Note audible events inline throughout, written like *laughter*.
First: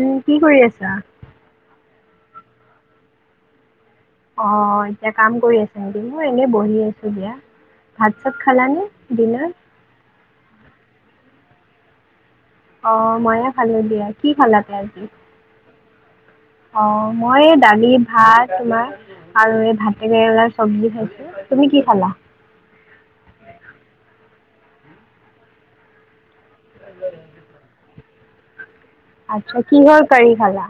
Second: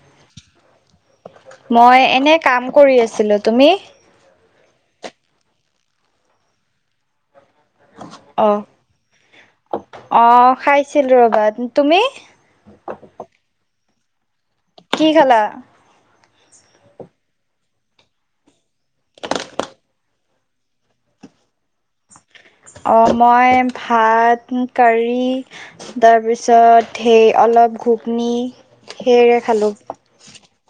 উম কি কৰি আছা? মই এনে কাম কৰি আছিলো তুমি? অ এতিয়া কাম কৰি আছা, মই এনেই বহি আছো দিয়া। ভাত -চাত অ খাল নে ডিনাৰ? অ খাইছিলো ৰ'বা, তুমি? অ ময়ো খালো দিয়া, কি খালা আজি? কি খালা অ মই দালি, ভাত তোমাৰ। আৰু এই ভাত কেৰেলাৰ চব্জি খাইছো, তুমি কি খালা? অঁ মই ভাত, কাৰী তাৰপিছত সেই অলপ গুগনি আৰ্টচা কিহৰ কাৰী খালা?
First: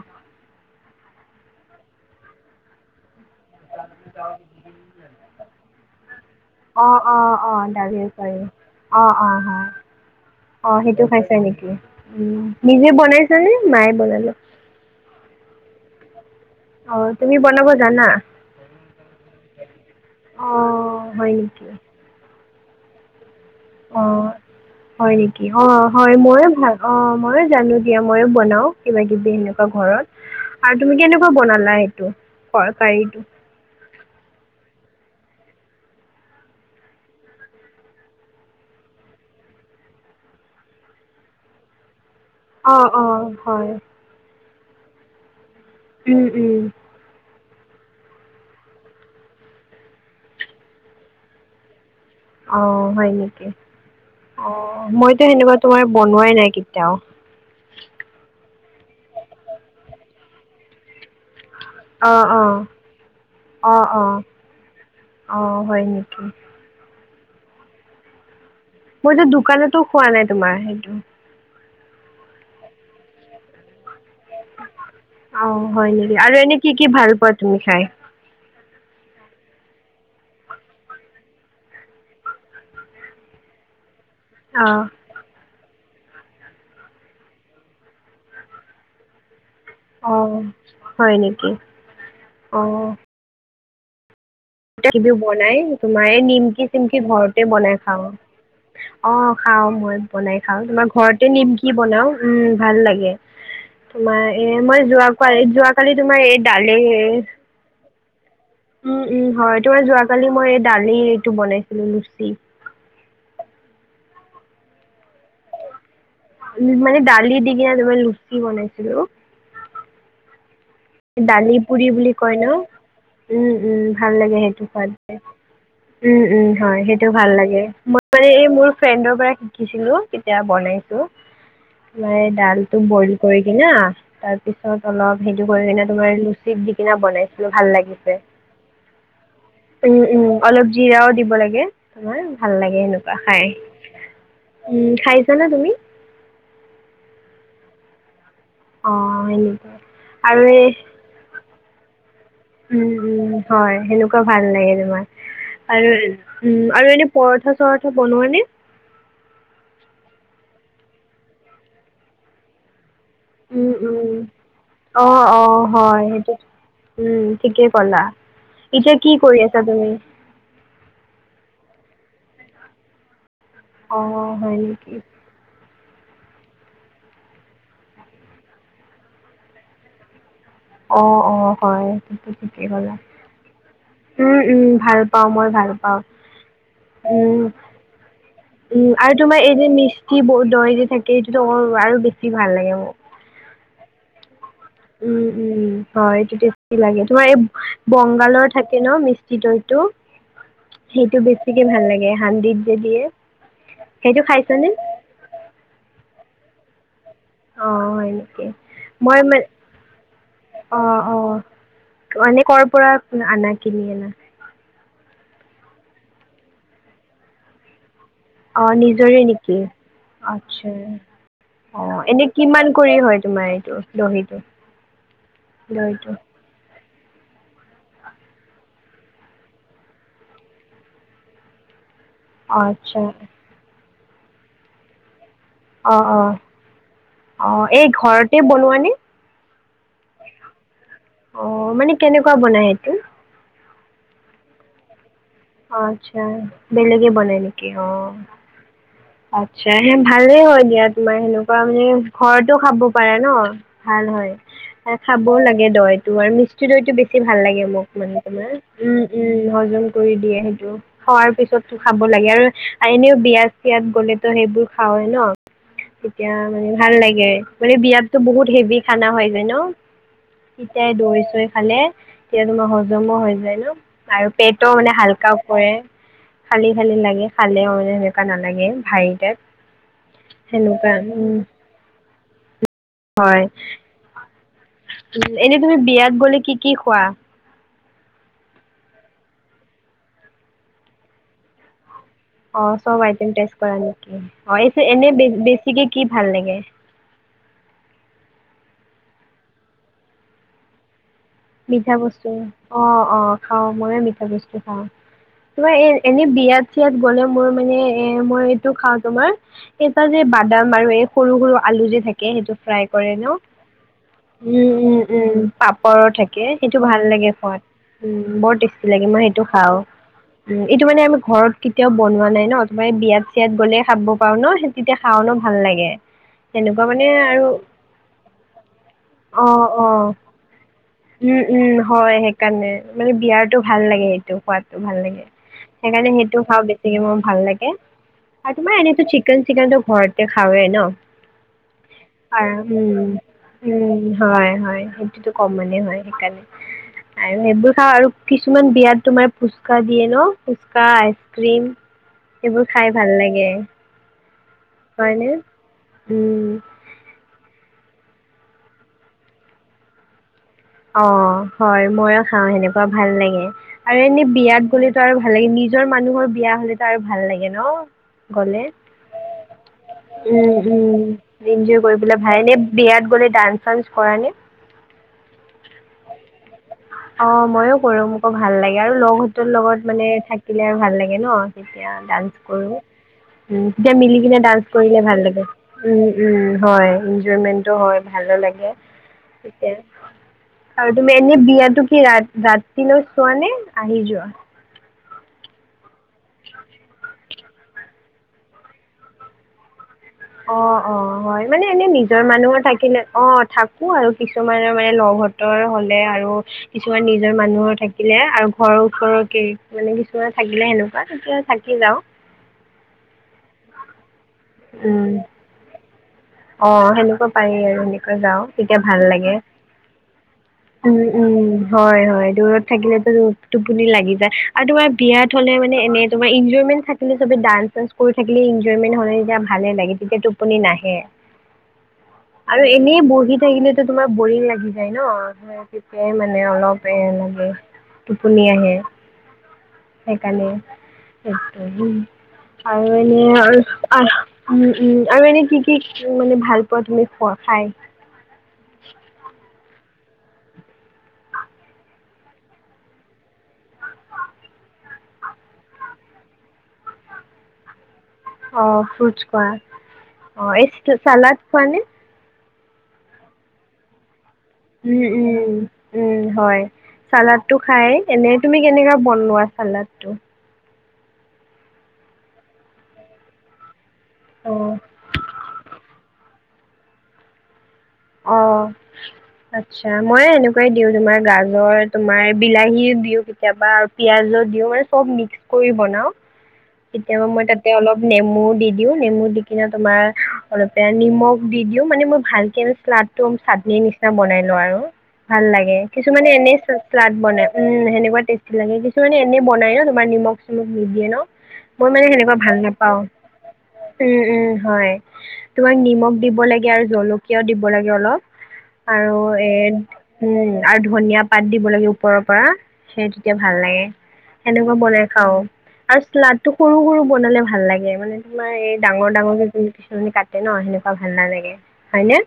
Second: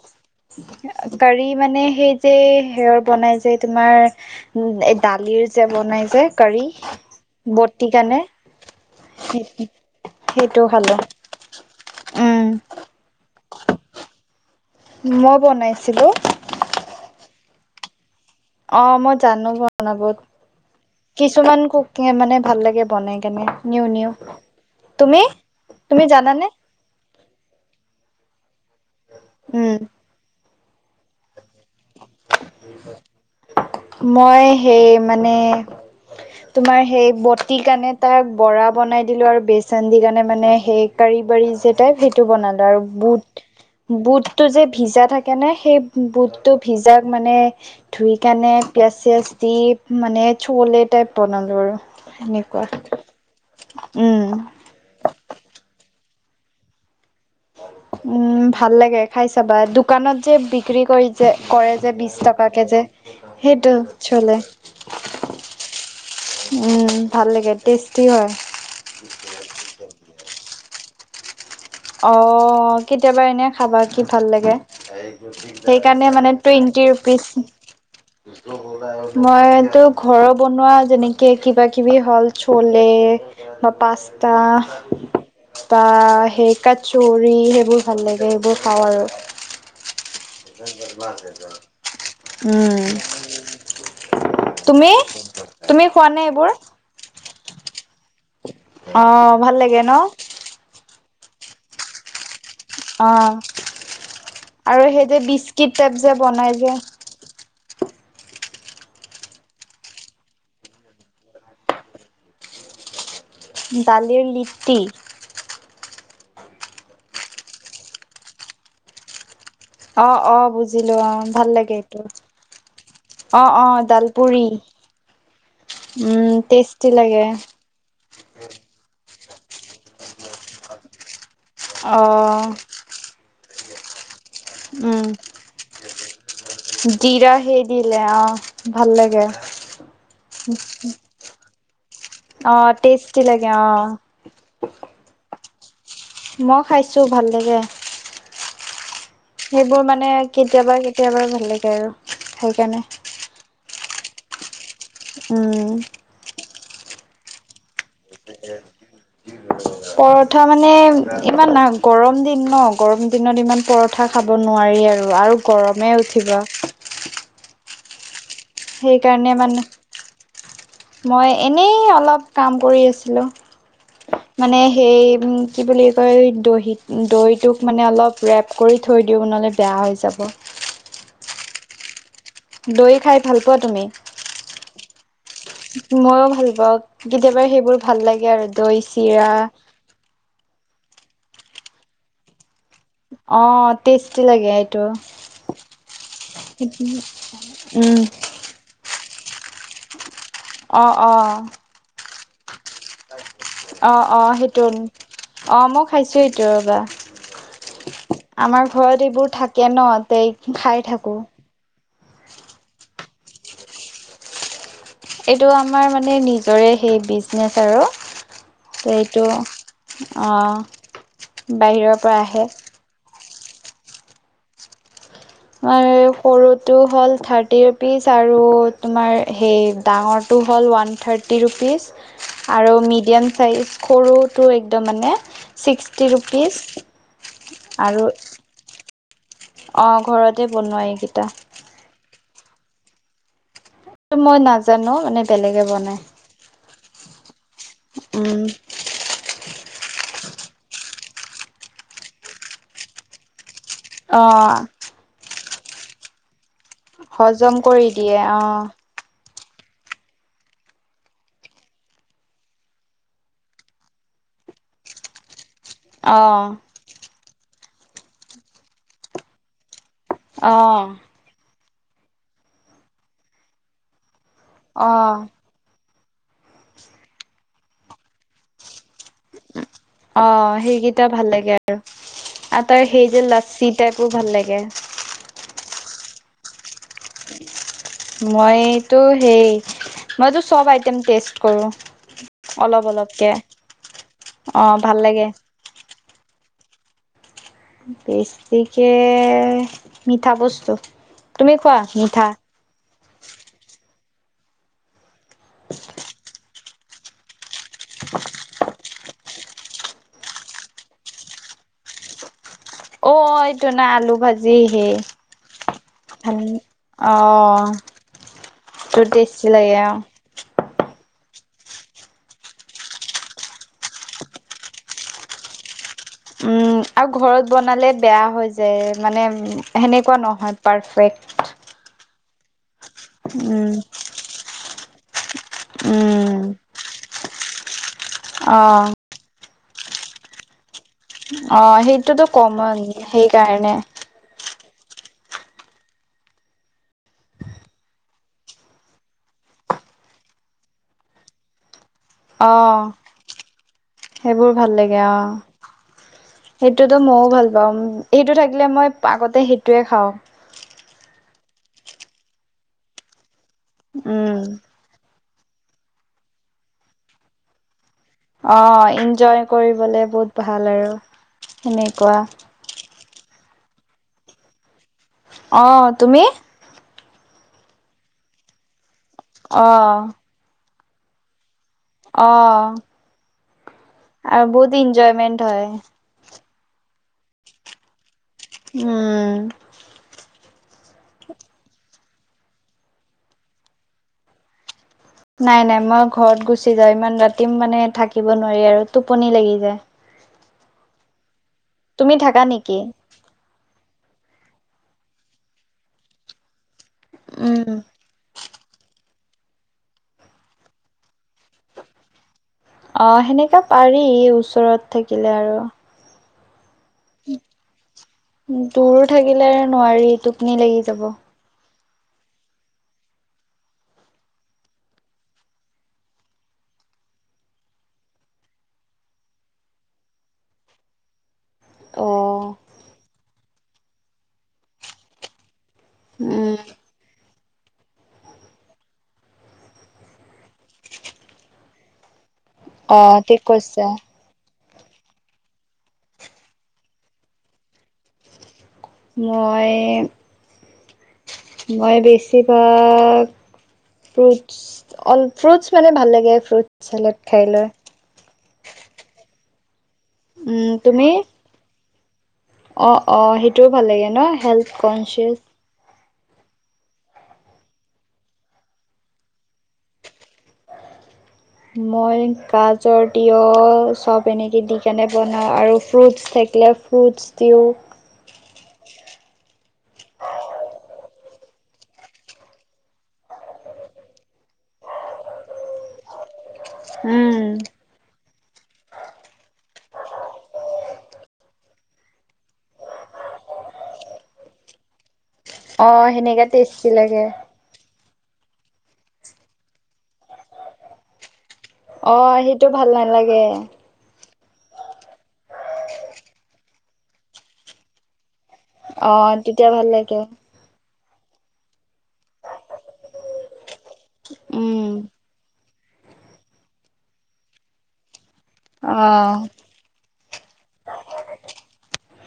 কাৰী মানে সেই যে হেয়ৰ বনাই যে তোমাৰ দালিৰ যে বনাই যে কাৰী অ অ বটি দালিৰ কাৰণে কাৰী। অ অ অ অ সেইটো খাইছে নেকি? উম নিজে বনাইছানে মায়ে বনালে? মই বনাইছিলোঁ। অ তুমি বনাব জানা? অ মই জানো বনাব, অ হয় কিছুমান নেকি? কুক *inaudible* মানে ভাল লাগে বনাই কেনে। নিউ অ নিউ হয় তুমি নেকি অ তুমি হয় জানানে মইও ভাল অ ময়ো জানো দিয়া মইও বনাও কিবা কিবি এনেকুৱা উম ঘৰত আৰু তুমি কেনেকুৱা। বনালা সেইটো তৰকাৰীটো? মই সেই মানে তোমাৰ সেই বটি কাৰণে বৰা বনাই দিলোঁ আৰু বেচন দি পেলাই মানে সেই কাৰী বাঢ়ি যে টাইপ সেইটো বনালো আৰু অঁ অঁ বুট হয় বুট বুটটো যে ভিজা থাকে ন সেই বুটটো ভিজায় মানে। ধুই পেলাই পিয়াজ -চিয়াজ দি মানে চলে টাইপ বনালো আৰু। অ সেনেকুৱা হয় নেকি উম অ মইতো সেনেকুৱা তোমাৰ বনোৱাই নাই কেতিয়াও উম ভাল লাগে খাই চাবা দোকানত যে বিক্ৰী কৰি। যে কৰে যে বিশ অঁ অঁ টকাকৈ যে সেইটো চলে। অ হয় নেকি উম ভাল লাগে টেষ্টি হয়। মইতো দোকানতো খোৱা নাই তোমাৰ সেইটো। অ কেতিয়াবা এনে খাবা কি ভাল লাগে, অঁ হয় সেইকাৰণে নেকি মানে আৰু এনেই কি টুৱেন্টি কি ভাল ৰুপিচ পোৱা তুমি খাই মইতো ঘৰৰ বনোৱা যেনেকে কিবা কিবি হ'ল চলে বা পাস্তা, অঁ বা সেই কাচৌৰি সেইবোৰ ভাল লাগে সেইবোৰ খাওঁ আৰু। অঁ হয় নেকি উম। তুমি কিবিও বনাই তুমি খোৱা তোমাৰ নে এইবোৰ নিমকি-চিমকি ঘৰতে বনাই খাওঁ। অ' ভাল খাওঁ লাগে ন মই বনাই খাওঁ, তোমাৰ ঘৰতে নিমকি বনাও উম। ভাল লাগে অ তোমাৰ এ আৰু মই সেই যোৱা, যে কি বিস্কিট টাইপ যোৱাকালি যে তোমাৰ এই বনাই যে দালে উম, উম হয় তোমাৰ যোৱাকালি মই এই দালি এইটো বনাইছিলো লুচি। ডালিৰ লিপ্তি। মানে ডালি দি কিনে তোমাৰ লুচি বনাইছিলো। অহ', অহ' বু দালি পুৰি বুলি কয় ন, অ উম অ উম ভাল লাগে ডালপুৰি সেইটো খোৱাদ যে। উম উম হয় সেইটো ভাল লাগে মই মানে এই মোৰ ফ্ৰেণ্ডৰ পৰা শিকিছিলো, তেতিয়া বনাইছো অ তোমাৰ এই ডালটো বইল কৰি কিনে তাৰপিছত উম অলপ হেটো কৰি কিনে তোমাৰ চিপ দি কিনি জিৰা বনাইছিলো সেই ভাল দিলে লাগিছে। অ ভাল লাগে উম উম অলপ জিৰাও দিব লাগে তোমাৰ অ ভাল লাগে, সেনেকুৱা টেষ্টি লাগে খাই। অ উম খাইছানে তুমি? মই খাইছো ভাল লাগে। অ' সেনেকুৱা সেইবোৰ মানে আৰু এই কেতিয়াবা কেতিয়াবা ভাল লাগে আৰু। সেইকাৰণে উম, উম হয়। সেনেকুৱা ভাল লাগে তোমাৰ উম আৰু উম আৰু এনে পৰঠা-চৰঠা বনোৱা নে? পৰঠা মানে ইমান না গৰম দিন ন। গৰম দিনত ইমান উম, পৰঠা উম, খাব নোৱাৰি আৰু, অ', আৰু অ', গৰমে হয় সেইটো উঠিব। উম ঠিকে ক'লা। এতিয়া কি সেইকাৰণে কৰি মানে আছা তুমি? মই এনেই অলপ কাম কৰি আছিলোঁ, অ' হয় মানে নেকি? সেই কি বুলি কয় দহিত দৈ টোক মানে অলপ ৰেপ কৰি থৈ দিওঁ নহ'লে বেয়া হৈ যাব। অ', অ' হয়। ঠিকেই ক'লা। দৈ খাই ভাল পোৱা তুমি? উম উম ভাল পাও মই। ভাল পাওঁ। মইও ভাল পাওঁ উম, কেতিয়াবা সেইবোৰ ভাল লাগে আৰু দৈ চিৰা। কি বহুত দৈ যে থাকে সেইটোতো বৰ ভাল, আৰু বেছি ভাল লাগে মোৰ। অ' টেষ্টি লাগে। এইটো উম, উম হয় এইটো টেষ্টি লাগে তোমাৰ এই উম, বংগালত থাকে ন মিষ্টি দৈতটো, অ', সেইটো অ', বেছিকে ভাল লাগে হান্দিত ত দিয়ে, অ', সেইটো অ', খাইছ নে? অ' মই খাইছো এইটো ৰ'বা। অ', হয় নেকি আমাৰ ঘৰত মই এইবোৰ মানে থাকে ন, তেই খাই অ', থাকো। অ'। মানে ক'ৰ পৰা আনা, কিনি অনা। এইটো আমাৰ মানে নিজৰে সেই বিজনেছ আৰু। অ' ত' নিজৰে এইটো নেকি! অ' আচ্ছা বাহিৰৰ অ' পৰা এনে আহে। কিমান কৰি হয় তোমাৰ এইটো দহিটো এই দৈটো সৰুটো হ'ল থাৰ্টি ৰুপিচ আৰু তোমাৰ সেই ডাঙৰটো হ'ল ওৱান থাৰ্টি ৰুপীছ অ আৰু আচ্ছা মিডিয়াম চাইজ সৰুটো একদম মানে অ ছিক্সটি অ অ ৰুপিছ এই আৰু ঘৰতে বনোৱা নে? অ', ঘৰতে বনোৱা এইকিটা। অ', মানে কেনেকুৱা বনাই এইটো? মই নাজানো মানে বেলেগে বনাই। আচ্ছা বেলেগে বনাই নেকি অ' উম, আচ্ছা সে ভালেই হয় দিয়া তোমাৰ সেনেকুৱা মানে ঘৰতো খাব পাৰে ন? ভাল হয় অ' আৰু খাবও লাগে দৱাইটো আৰু মি *unintelligible* টো বেছি ভাল হজম লাগে কৰি মোক মানে দিয়ে তোমাৰ অ'। উম, উম, হজম কৰি দিয়ে সেইটো খোৱাৰ পিছতো খাব লাগে আৰু এনেও বিয়া ইয়াত গ'লেতো সেইবোৰ খাওয়ে ন' তেতিয়া অ', মানে ভাল লাগে মানে বিয়াতো বহুত হেভি খানা হয় যায় ন'। তেতিয়াই অ'। দৈ চৈ খালে তেতিয়া তোমাৰ হজমো হৈ যায় ন'। আৰু পেটো মানে অ', হালকাও পৰে খালি খালি লাগে খালেও মানে নালাগে ভাই অ' সেইগিটা ভাল উম লাগে আৰু, আৰু তাৰ সেই যে লাচচি টাইপ খুব ভাল লাগে। এনেই তুমি বিয়াত গ'লে, কি কি খোৱা? মইটো সেই মইটো চব আইটেম টেষ্ট কৰোঁ। অ', চব আইটেম টেষ্ট কৰা নেকি? অ', এইচে ভাল এনে লাগে বে বেছিকে কি ভাল লাগে? বছিকে মিঠা বস্তু। তুমি খোৱা মিঠা বস্তু, অ' অ' খাওঁ ময়ো মিঠা বস্তু খাওঁ। তোমাৰ এ, এনেই বিয়াত চিয়াত গ'লে মোৰ মানে এ মই এইটো খাওঁ তোমাৰ এটা যে বাদাম আৰু এই সৰু সৰু আলু যে থাকে, সেইটো ফ্ৰাই অ কৰে ন? এইটো না আলু ভাজি উম, সেই উম, উম, পাপৰো থাকে ভাল কি, সেইটো ভাল অ লাগে খোৱাত, উম, বৰ টেষ্টি টো লাগে মই সেইটো টেষ্টি লাগে খাওঁ। অ উম, এইটো মানে আমি ঘৰত কেতিয়াও বনোৱা নাই ন', তোমাৰ বিয়াত চিয়াত গ'লে খাব পাওঁ ন'। তেতিয়া খাওঁ ন' ভাল লাগে। উম, তেনেকুৱা মানে আৰু ঘৰত বনালে বেয়া হৈ যে, মানে অ অ সেনেকুৱা নহয় পাৰফেক্ট। উম, উম, হয়। সেইকাৰণে মানে বিয়াৰটো উম ভাল লাগে, এইটো খোৱাদটো ভাল লাগে। সেইকাৰণে উম সেইটো খাওঁ বেছিকে মোৰ ভাল লাগে আৰু অ তোমাৰ এনেইটো চিক লোকেল চিকেনটো ঘৰতে খাওঁৱে ন? অ', সেইটোতো আৰু কমন, উম সেইকাৰণে উম হয়' হয়' সেইটোতো কমনে হয়, সেইকাৰণে আৰু সেইবোৰ খাওঁ আৰু কিছুমান বিয়াত তোমাৰ ফুচকা দিয়ে ন', ফুচকা, আইচ ক্ৰীম অ সেইবোৰ খাই ভাল লাগে সেইবোৰ ভাল লাগে হয়নে? অ উম, সেইটোতো ময়ো ভাল পাওঁ, সেইটো থাকিলে মই আগতে সেইটোয়ে খাওঁ। অ', হয় ময়ো খাওঁ হেনেকুৱা ভাল লাগে, আৰু এনে উম বিয়াত গ'লে সেইটো আৰু ভাল লাগে, নিজৰ মানুহৰ বিয়া হ'লে টো আৰু ভাল লাগে ন? অ গ'লে ইনজয় কৰিবলে বহুত উম, ভাল আৰু উম, এনজয় সেনেকুৱা কৰিবলৈ ভাল এনে বিয়াত গ'লে ডান্স চান্স কৰা নে? অ', তুমি? অ' মইয়ো কৰো মোকো ভাল লাগে আৰু লগ হতঁৰ অ লগত মানে থাকিলে আৰু ভাল লাগে ন। তেতিয়া অ ডান্স কৰোঁ, তেতিয়া মিলি কিনে আৰু বহুত ডান্স কৰিলে ভাল ইনজয়মেন্ট লাগে। হয় উ' উম' হয় এনজয়মেন্টো হয় ভালো লাগে। উম আৰু তুমি এনে বিয়াতো কি ৰাতি ৰাতিলৈ চোৱা নে? আহি যোৱা, নাই নাই মই ঘৰত গুচি যাওঁ। ইমান ৰাতি মানে থাকিব নোৱাৰি আৰু টোপনি লাগি যায়। অ' অ' হয় মানে এনে তুমি নিজৰ থাকা মানুহৰ নেকি থাকিলে অ', থাকো আৰু কিছুমানৰ মানে লগ হতঁৰ হ'লে আৰু কিছুমান নিজৰ উম মানুহৰ থাকিলে আৰু ঘৰৰ ওচৰৰ ঘৰৰ গিৰি মানে কিছুমান থাকিলে সেনেকুৱা তেতিয়া থাকি যাওঁ। অ' সেনেকা পাৰি ওচৰত উম, থাকিলে আৰু, অ' সেনেকুৱা, থাকিব পাৰি আৰু এনেকৈ যাওঁ তেতিয়া দূৰ ভাল লাগে। থাকিলে নোৱাৰি টোপনি লাগি যাব উ' উম' হয়' হয়' দূৰত থাকিলেটো টোপনি লাগি যায় আৰু তোমাৰ বিয়াত হ'লেও মানে এনে তোমাৰ এনজয়মেন্ট যদি চবে ডান্স চাঞ্চ কৰি থাকিলে এনজয়মেন্ট হয় তেতিয়া ভালেই লাগে। তেতিয়া টোপনি নাহে। অ আৰু এনেই বহি থাকিলে তেতিয়া তোমাৰ বৰিং লাগি যায় ন? মোৰ তেতিয়াই মানে উম অলপ বেয়া লাগে। টোপনি আহে সেইকাৰণে, আৰু অ এনেই ঠিক আৰু কৈছা আহ উম-উম আৰু এনেই কি-কি মানে ভাল পোৱা তুমি খোৱা খাই? মই-মই বেছিভাগ ফ্ৰুটছ অল ফ্ৰুটছ মানে ভাল লাগে ফ্ৰুট চালাড খাই লৈ অ, ফ্ৰুটচ খোৱা অ, উম এই চালাদ খোৱা নে? অ-অ সেইটোও ভাল লাগে ন হেল্থ কনচিয়াছ উম-উম উম, হয় চালাডটো খাই এনে তুমি কেনেকা বনোৱা চালাডটো? মই গাজৰ তিঁয়হ চব অ এনেকৈ দি কেনে বনাওঁ আৰু ফ্ৰুটছ থাকিলে ফ্ৰুটছ দিওঁ অ, আচ্ছা মই এনেকুৱাই দিওঁ তোমাৰ গাজৰ তোমাৰ বিলাহী দিওঁ কেতিয়াবা পিয়াজো দিও মানে চব মিক্স কৰি বনাঁও কেতিয়াবা উম মই তাতে অলপ নেমু দি-দিঁও নেমু দি কিনে তোমাৰ অলপে নিমখ দি-দিঁও মানে মই ভালকে শ্লাদটো চাটনীৰ নিচিনা বনাই লওঁ আৰু ভাল লাগে অ কিছুমানে সেনেকা এনেই টেষ্টি শ্লাদ লাগে বনাই উম' এনেকুৱা টেষ্টি লাগে, কিছুমানে এনে বনাই ন? তোমাৰ নিমখ চিমখ নিদিয়ে ন? মই মানে অ সেনেকুৱা ভাল সেইটো নেপাওঁ। নালাগে উম' উম' হয়। তোমাক নিমখ দিব লাগে আৰু জলকীয়াও দিব লাগে অলপ অ আৰু এ, তেতিয়া ভাল লাগে উম' আৰু ধনিয়া পাত দিব লাগে ওপৰৰ পৰা সেই তেতিয়া ভাল লাগে সেনেকুৱা উম বনাই খাঁও আৰু শ্লাদটো সৰু-সৰু বনালে ভাল লাগে মানে তোমাৰ এই ডাঙৰ অ ডাঙৰ যি কিছুমানে কাটে ন সেনেকুৱা ভাল নালাগে হয় নে?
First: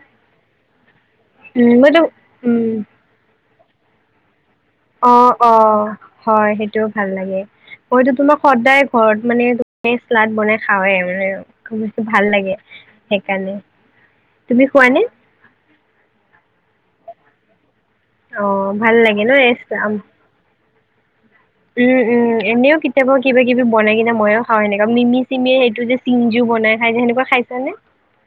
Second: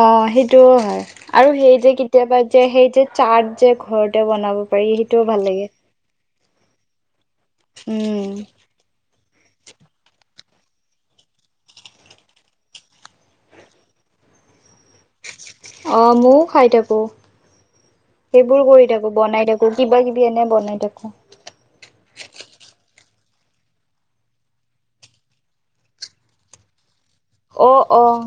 অ, সেইটোও হয় আৰু উম সেই যে মইতো কেতিয়াবা যে সেই যে চাত যে ঘৰতে বনাব পাৰি সেইটোও ভাল অ-অ লাগে হয় সেইটোও ভাল লাগে মইতো উম তোমাক সদায় ঘৰত মানে শ্লাাদ বনাই খাওঁৱে মানে খুব বেছি ভাল লাগে সেইকাৰণে তুমি খোৱানে? অ, মইও খাই থাকোঁ সেইবোৰ অঁ কৰি ভাল থাকোঁ লাগে বনাই থাকো ন কিবা-কিবি এনে বনাই থাকোঁ উম-উম এনেও কেতিয়াবা কিবা-কিবি বনাই কিনে ময়ো খাওঁ এনেকা মিমি চিমি সেইটো যে চিনজু বনাই খায় যে হেনেকোৱা। অ', অ',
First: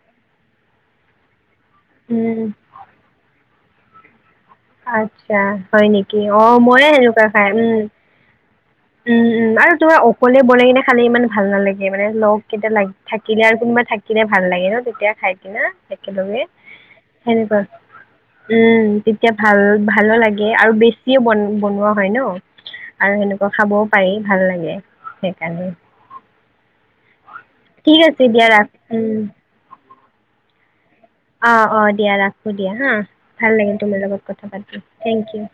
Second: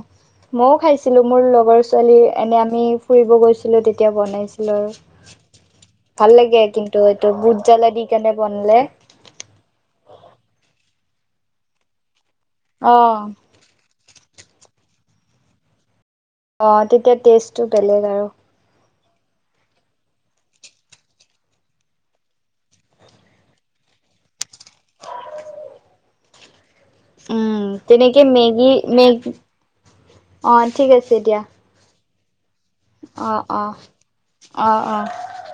মইও খাইছিলো, মোৰ লগৰ ছোৱালী উম এনে আমি ফুৰিব গৈছিলো, তেতিয়া বনাইছিল। হেল্লো', আচ্ছা হয় নেকি ভাল অ লাগে ময়ে কিন্তু, সেনেকুৱা এইটো খাই ভুট উম। জালা দি, কেনে বনালে। উম, উম, আৰু তোমাৰ অকলে বনাই কিনে খালি ইমান ভাল নালাগে মানে লগ কিতা লাগ অ থাকিলে আৰু কোনোবা থাকিলে ভাল লাগে ন, তেতিয়া খাই কিনা একেলগে। অ', তেতিয়া সেনেকুৱা। টেষ্টটো বেলেগ আৰু। উম, তেতিয়া ভাল ভালো লাগে, আৰু বেছিও বন বনোৱা হয় ন। আৰু সেনেকুৱা খাবও পাৰি ভাল লাগে, সেইকাৰণে। উম, ঠিক তেনেকে আছে দিয়া ৰাখ মেগী মেগ উম। অ', ঠিক আছে দিয়া। অ', অ', দিয়া ৰাখো দিয়া হা, অ ভাল অ লাগিল তোমাৰ লগত কথা অ পাতি, অ থেংক ইউ।